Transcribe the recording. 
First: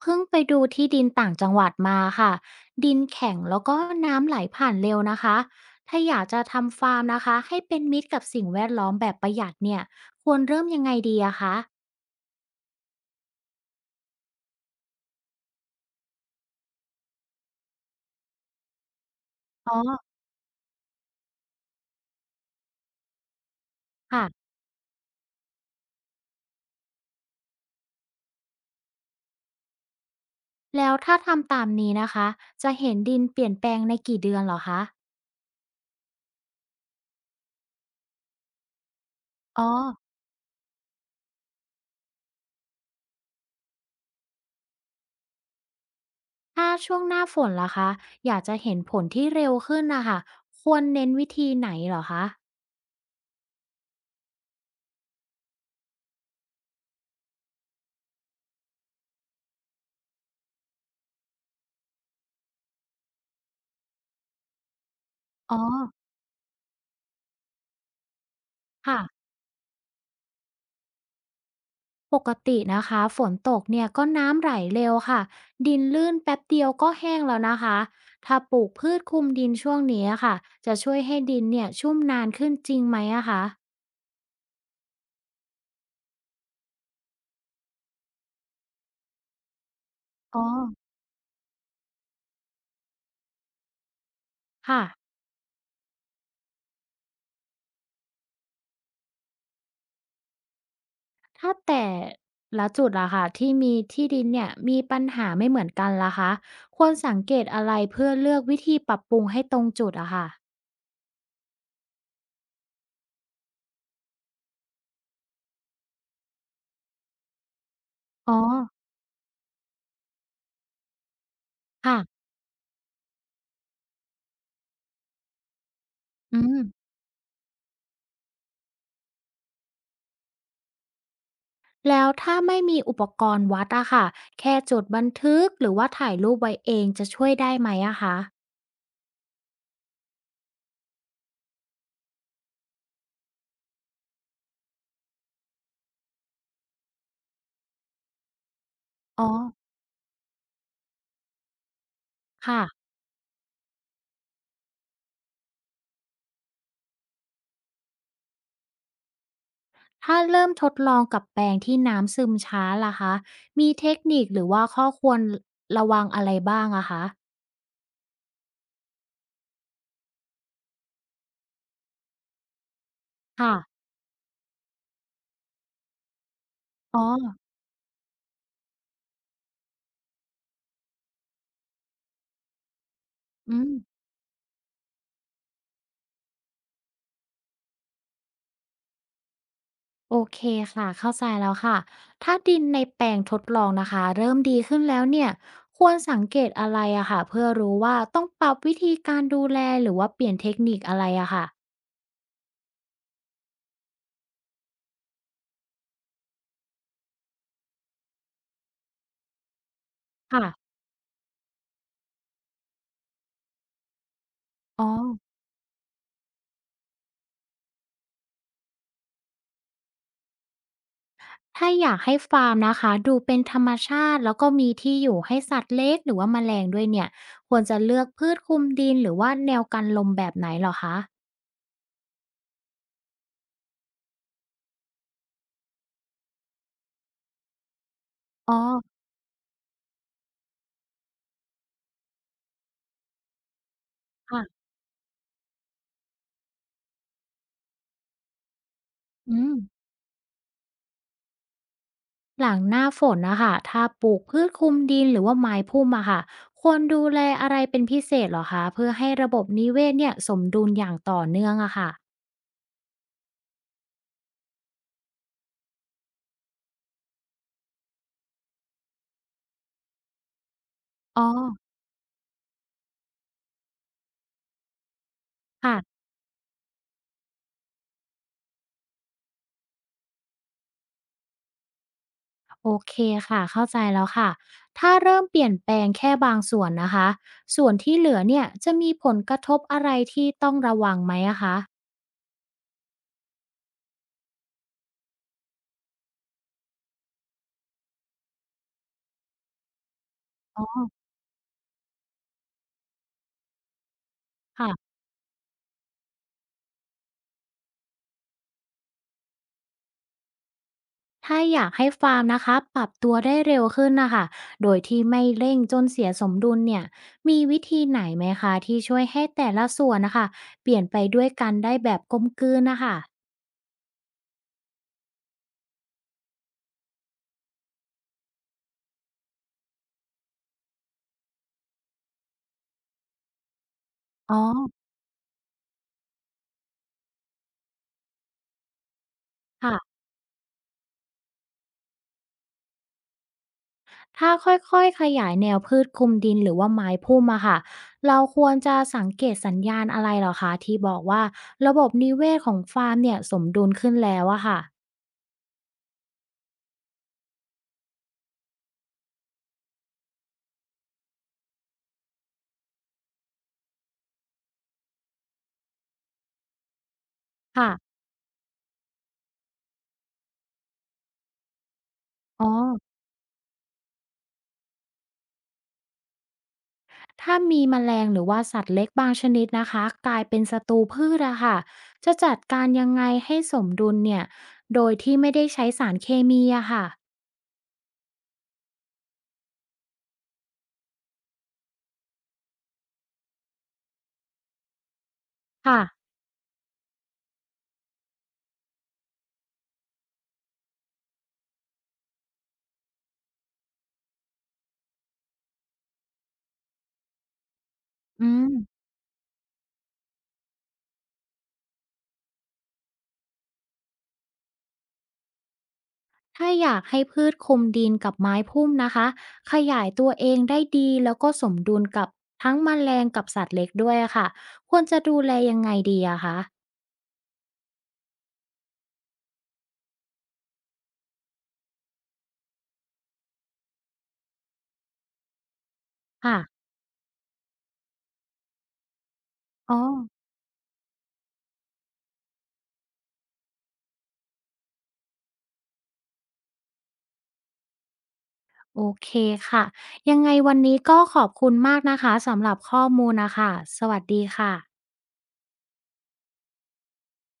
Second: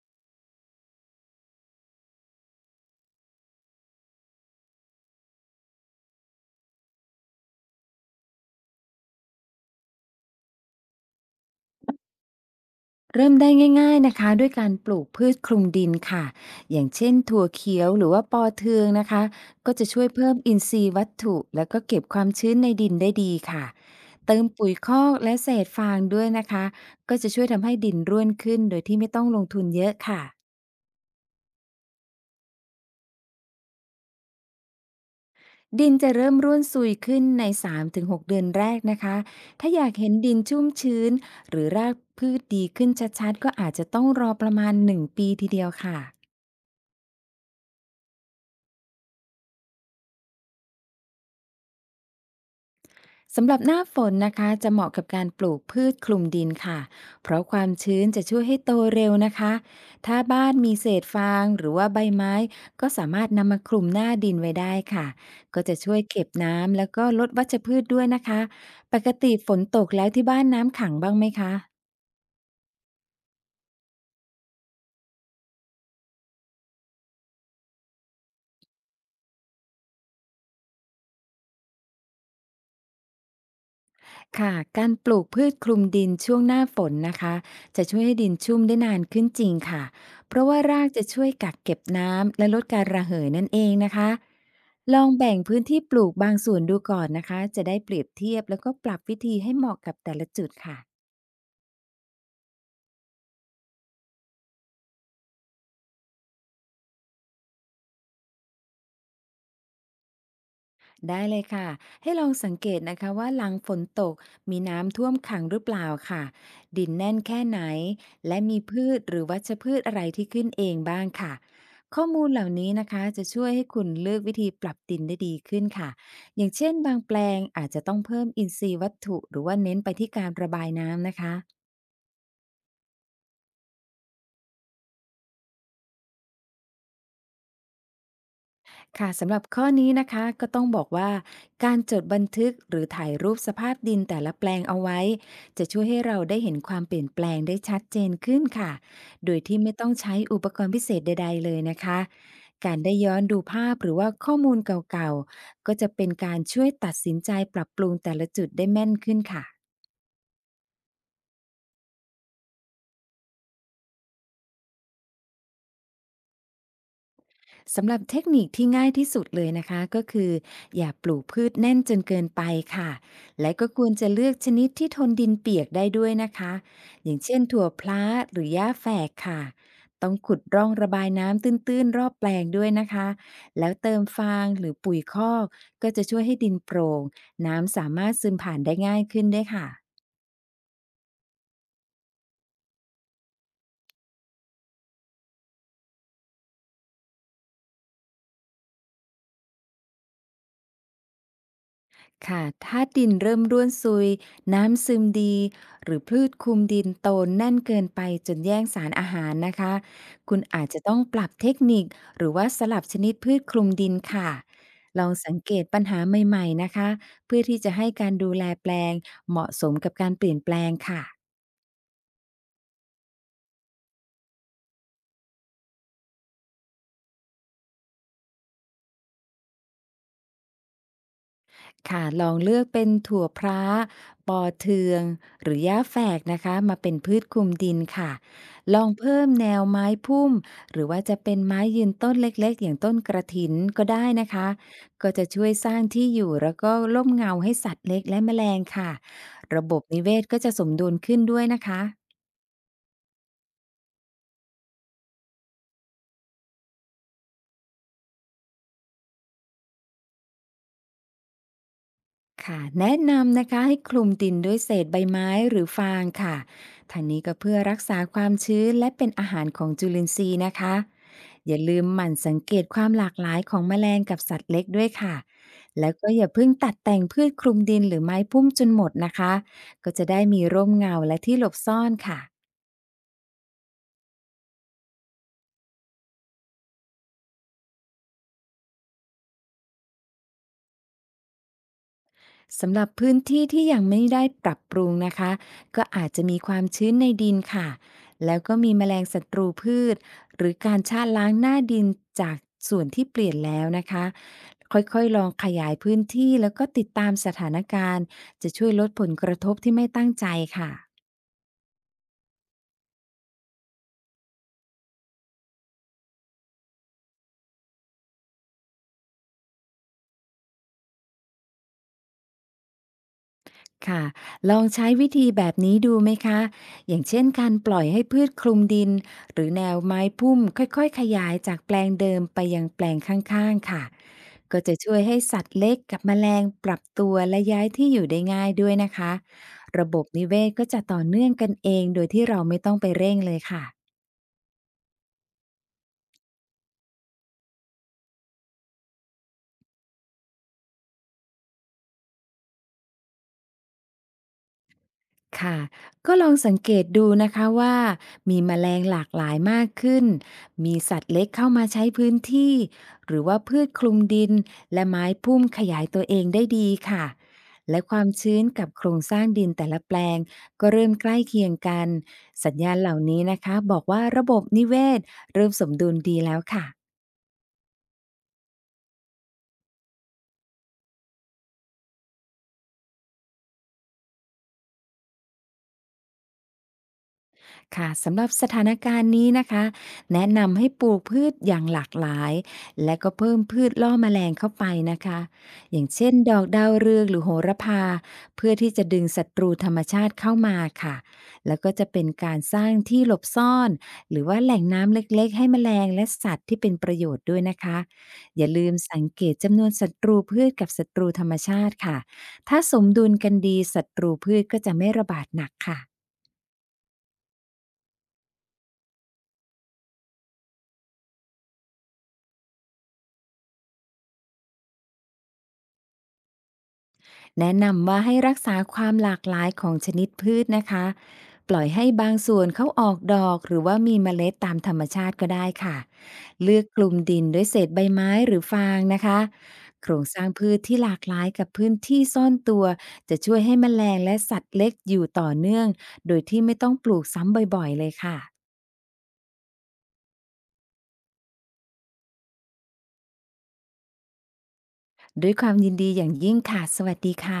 เพิ่งไปดูที่ดินต่างจังหวัดมาค่ะดินแข็งแล้วก็น้ำไหลผ่านเร็วนะคะถ้าอยากจะทำฟาร์มนะคะให้เป็นมิตรกับสิ่งแวดล้อมแบบประหยัดเนี่ยควรเริ่มยังไงดีอะคะเริ่มได้ง่ายๆนะคะด้วยการปลูกพืชคลุมดินค่ะอย่างเช่นถั่วเขียวหรือว่าปอเทืองนะคะก็อ๋อจะช่วยเพิ่มอินทรีย์วัตถุแล้วก็เก็บความชื้นในดินได้ดีค่ะเติมค่ะปุ๋ยคอกและเศษฟางด้วยนะคะก็จะช่วยทำให้ดินร่วนขึ้นโดยที่ไม่ต้องลงทุนเยอะค่ะแล้วถ้าทำตามนี้นะคะจะเห็นดินเปลี่ยนแปลงในกี่เดือนเหรอคะดินจะเริ่มร่วนซุยขึ้นใน3-6เดือนแรกนะคะอ๋อถ้าอยากเห็นดินชุ่มชื้นหรือรากพืชดีขึ้นชัดๆก็อาจจะต้องรอประมาณ1 ปีทีเดียวค่ะ ถ้าช่วงหน้าฝนล่ะคะอยากจะเห็นผลที่เร็วขึ้นนะคะควรเน้นวิธีไหนเหรอคะสำหรับหน้าฝนนะคะจะเหมาะกับการปลูกพืชคลุมดินค่ะเพราะความชื้นจะช่วยให้โตเร็วนะคะถ้าบ้านมีเศษฟางหรือว่าใบไม้ก็สามารถนำมาคลุมหน้าดินไว้ได้ค่ะอ๋อก็จะช่วยเก็บน้ำแล้วก็ลดวัชพืชด้วยนะคะปค่ะ กติฝนตกแล้วที่บ้านน้ำขังบ้างไหมคะ ปกตินะคะฝนตกเนี่ยก็น้ำไหลเร็วค่ะดินลื่นแป๊บเดียวก็แห้งแล้วนะคะถ้าปลูกพืชคลุมดินช่วงนี้อะค่ะจะช่วยให้ดินเนี่ยชุ่มนานขึ้นจริงไหมอะคะค่ะการปลูกพืชคลุมดินช่วงหน้าฝนนะคะจะช่วยให้ดินชุ่มได้นานขึ้นจริงค่ะเพอ๋อราะว่ารากจะช่วยกักเก็บน้ำและลดการระเหยนั่นเองนะคะค่ะลองแบ่งพื้นที่ปลูกบางส่วนดูก่อนนะคะจะได้เปรียบเทียบแล้วก็ปรับวิธีให้เหมาะกับแต่ละจุดค่ะ ถ้าแต่ละจุดล่ะค่ะที่มีที่ดินเนี่ยมีปัญหาไม่เหมือนกันล่ะคะควรสังเกตอะไรเพื่อเลือกวิธีปรับปรุงให้ตรงจุดอะค่ะได้เลยค่ะ ให้ลองสังเกตนะคะว่าหลังฝนตกมีน้ำท่วมขังหรือเปล่าค่ะ ดินแน่นแค่ไหน อ๋อและมีพืชหรือวัชพืชอะไรที่ขึ้นเองบ้างค่ะ ค่ะข้อมูลเหล่านี้นะคะจะช่วยให้คุณเลือกวิธีปรับดินได้ดีขึ้นค่ะ อือย่างเช่นม บางแปลงอาจจะต้องเพิ่มอินทรีย์วัตถุหรือว่าเน้นไปที่การระบายน้ำนะคะ แล้วถ้าไม่มีอุปกรณ์วัดอะค่ะ แค่จดบันทึกหรือว่าถ่ายรูปไว้เองจะช่วยได้ไหมอะคะค่ะสำหรับข้อนี้นะคะก็ต้องบอกว่าการจดบันทึกหรือถ่ายรูปสภาพดินแต่ละแปลงเอาไว้จะช่วยให้เราได้เห็นความเปลี่ยนแปลงได้ชัดเจนขึ้นค่ะอ๋อโดยที่ไม่ต้องใช้อุปกรณ์พิเศษใดๆเลยนะคะค่ะการได้ย้อนดูภาพหรือว่าข้อมูลเก่าๆก็จะเป็นการช่วยตัดสินใจปรับปรุงแต่ละจุดได้แม่นขึ้นค่ะ ถ้าเริ่มทดลองกับแปลงที่น้ำซึมช้าล่ะคะ มีเทคนิคหรือว่าข้อควรรระวังอะไรบ้างอะคะสำหรับเทคนิคที่ง่ายที่สุดเลยนะคะก็คืออย่าปลูกพืชแน่นจนเกินไปค่ะและค่ะก็ควรจะเลือกชนิดที่ทนดินเปียกได้ด้วยนะคะอ๋ออย่างเช่นถั่วพลาหรือหญ้าแฝกค่ะต้องขุดร่องระบายน้ำตื้นๆรอบแปลงด้วยนะคะอืแล้มวเติมฟางหรือปุ๋ยคอกก็จะช่วยให้ดินโปร่งน้ำสามารถซึมผ่านได้ง่ายขึ้นด้วยค่ะ โอเคค่ะเข้าใจแล้วค่ะถ้าดินในแปลงทดลองนะคะเริ่มดีขึ้นแล้วเนี่ยควรสังเกตอะไรอะค่ะเพื่อรู้ว่าต้องปรับวิธีการดูแลหรือว่าเปลี่ยนเทคนิคอะไรอะค่ะค่ะถ้าดินเริ่มร่วนซุย น้ำซึมดี หรือพืชคลุมดินโตแน่นเกินไปจนแย่งสารอาหารนะคะ คุณอาจค่ะจะต้องปรับเทคนิคหรือว่าสลับชนิดพืชคลุมดินค่ะ อ๋อ ลองสังเกตปัญหาใหม่ๆนะคะ เพื่อที่จะให้การดูแลแปลงเหมาะสมกับการเปลี่ยนแปลงค่ะ ถ้าอยากให้ฟาร์มนะคะดูเป็นธรรมชาติแล้วก็มีที่อยู่ให้สัตว์เล็กหรือว่าแมลงด้วยเนี่ยควรจะเลือกพืชคลุมดินหรือว่าแนวกันลมแบบไหนเหรอคะค่ะลองเลือกเป็นถั่วพร้าปอเทืองหรือหญ้าแฝกนะคะมาเป็นพืชคลุมดินค่ะอ๋อลองเพิ่มแนวไม้พุ่มหรือว่าจะเป็นไม้ยืนต้นเล็กๆอย่างต้นกระถินก็ได้นะคะค่ะก็จะช่วยสร้างที่อยู่แล้วก็ร่มเงาให้สัตว์เล็กและแมลงค่ะอืมระบบนิเวศก็จะสมดุลขึ้นด้วยนะคะ หลังหน้าฝนนะคะถ้าปลูกพืชคลุมดินหรือว่าไม้พุ่มอะค่ะควรดูแลอะไรเป็นพิเศษเหรอคะเพื่อให้ระบบนิเวศเนี่ยสมดุลอย่างต่อเนื่องอะค่ะค่ะแนะนำนะคะให้คลุมดินด้วยเศษใบไม้หรือฟางค่ะทางนี้ก็เพื่อรักษาความชื้นและเป็นอาหารของจุลินทรีย์นะคะอ๋ออย่าลืมหมั่นสังเกตความหลากหลายของแมลงกับสัตว์เล็กด้วยค่ะแล้วค่ะ ก็อย่าเพิ่งตัดแต่งพืชคลุมดินหรือไม้พุ่มจนหมดนะคะก็จะได้มีร่มเงาและที่หลบซ่อนค่ะ โอเคค่ะเข้าใจแล้วค่ะถ้าเริ่มเปลี่ยนแปลงแค่บางส่วนนะคะส่วนที่เหลือเนี่ยจะมีผลกระทบอะไรที่ต้องระวังไหมอะคะสำหรับพื้นที่ที่ยังไม่ได้ปรับปรุงนะคะก็อาจจะมีความชื้นในดินค่ะแล้วก็มีแมลงศัตรูพืชหรืออ๋การอชาล้างหน้าดินจากส่วนที่เปลี่ยนแล้วนะคะค่ะค่อยๆลองขยายพื้นที่แล้วก็ติดตามสถานการณ์จะช่วยลดผลกระทบที่ไม่ตั้งใจค่ะ ถ้าอยากให้ฟาร์มนะคะปรับตัวได้เร็วขึ้นนะคะโดยที่ไม่เร่งจนเสียสมดุลเนี่ยมีวิธีไหนไหมคะที่ช่วยให้แต่ละส่วนนะคะเปลี่ยนไปด้วยกันได้แบบกลมกลืนนะคะค่ะลองใช้วิธีแบบนี้ดูไหมคะอย่างเช่นการปล่อยให้พืชคลุมดินหรือแนวไม้พุ่มค่อยๆขยายจากแปลงเดิมไปยังแปลงข้างๆค่ะอ๋อก็จะช่วยให้สัตว์เล็กกับแมลงปรับตัวและย้ายที่อยู่ได้ง่ายด้วยนะคะระค่ะ บบนิเวศก็จะต่อเนื่องกันเองโดยที่เราไม่ต้องไปเร่งเลยค่ะ ถ้าค่อยๆ ขยายแนวพืชคลุมดินหรือว่าไม้พุ่มอะค่ะเราควรจะสังเกตสัญญาณอะไรเหรอคะที่บอกว่าระบบนิเวศของฟาร์มเนี่ยสมดุลขึ้นแล้วอะค่ะค่ะ ก็ลองสังเกตดูนะคะว่ามีแมลงหลากหลายมากขึ้น มีสัตว์เล็กเข้ามาใช้พื้นที่ หรือว่าพืชคลุมดินและไม้พุ่มขยายตัวเองได้ดีค่ะ ค่ะและความชื้นกับโครงสร้างดินแต่ละแปลงก็เริ่มใกล้เคียงกัน อ๋อสัญญาณเหล่านี้นะคะบอกว่าระบบนิเวศเริ่มสมดุลดีแล้วค่ะ ถ้ามีแมลงหรือว่าสัตว์เล็กบางชนิดนะคะกลายเป็นศัตรูพืชอะค่ะจะจัดการยังไงให้สมดุลเนี่ยโดยที่ไม่ได้ใช้สารเคมีอะค่ะค่ะสำหรับสถานการณ์นี้นะคะแนะนำให้ปลูกพืชอย่างหลากหลายและก็เพิ่มพืชล่อแมลงเข้าไปนะคะอค่ะย่างเช่นดอกดาวเรืองหรือโหระพาเพื่อที่จะดึงศัตรูธรรมชาติเข้ามาค่ะแล้วก็จะเป็นการสร้างที่หลบซ่อนหรือว่าแหล่งน้ำเล็กๆให้แมลงและสัตว์ที่เป็นประโยชน์ด้วยนะคะอือย่าลืมม สังเกตจำนวนศัตรูพืชกับศัตรูธรรมชาติค่ะถ้าสมดุลกันดีศัตรูพืชก็จะไม่ระบาดหนักค่ะ ถ้าอยากให้พืชคลุมดินกับไม้พุ่มนะคะขยายตัวเองได้ดีแล้วก็สมดุลกับทั้งแมลงกับสัตว์เล็กด้วยอะค่ะควรจะดูแลยังไงดีอะคะแนะนำว่าให้รักษาความหลากหลายของชนิดพืชนะคะปล่อยให้บางส่วนเขาออกดอกหรือว่ามีเมล็ดตามธรรมชาติก็ได้ค่ะค่ะเลือกกลุ่มดินด้วยเศษใบไม้หรือฟางนะคะอ๋อโครงสร้างพืชที่หลากหลายกับพื้นที่ซ่อนตัวจะช่วยให้แมลงและสัตว์เล็กอยู่ต่อเนื่องโดยที่ไม่ต้องปลูกซ้ำบ่อยๆเลยค่ะโอเคค่ะยังไงวันนี้ก็ขอบคุณมากนะคะสำหรับข้อมูลนะคะสวัสดีค่ะด้วยความยินดีอย่างยิ่งค่ะสวัสดีค่ะ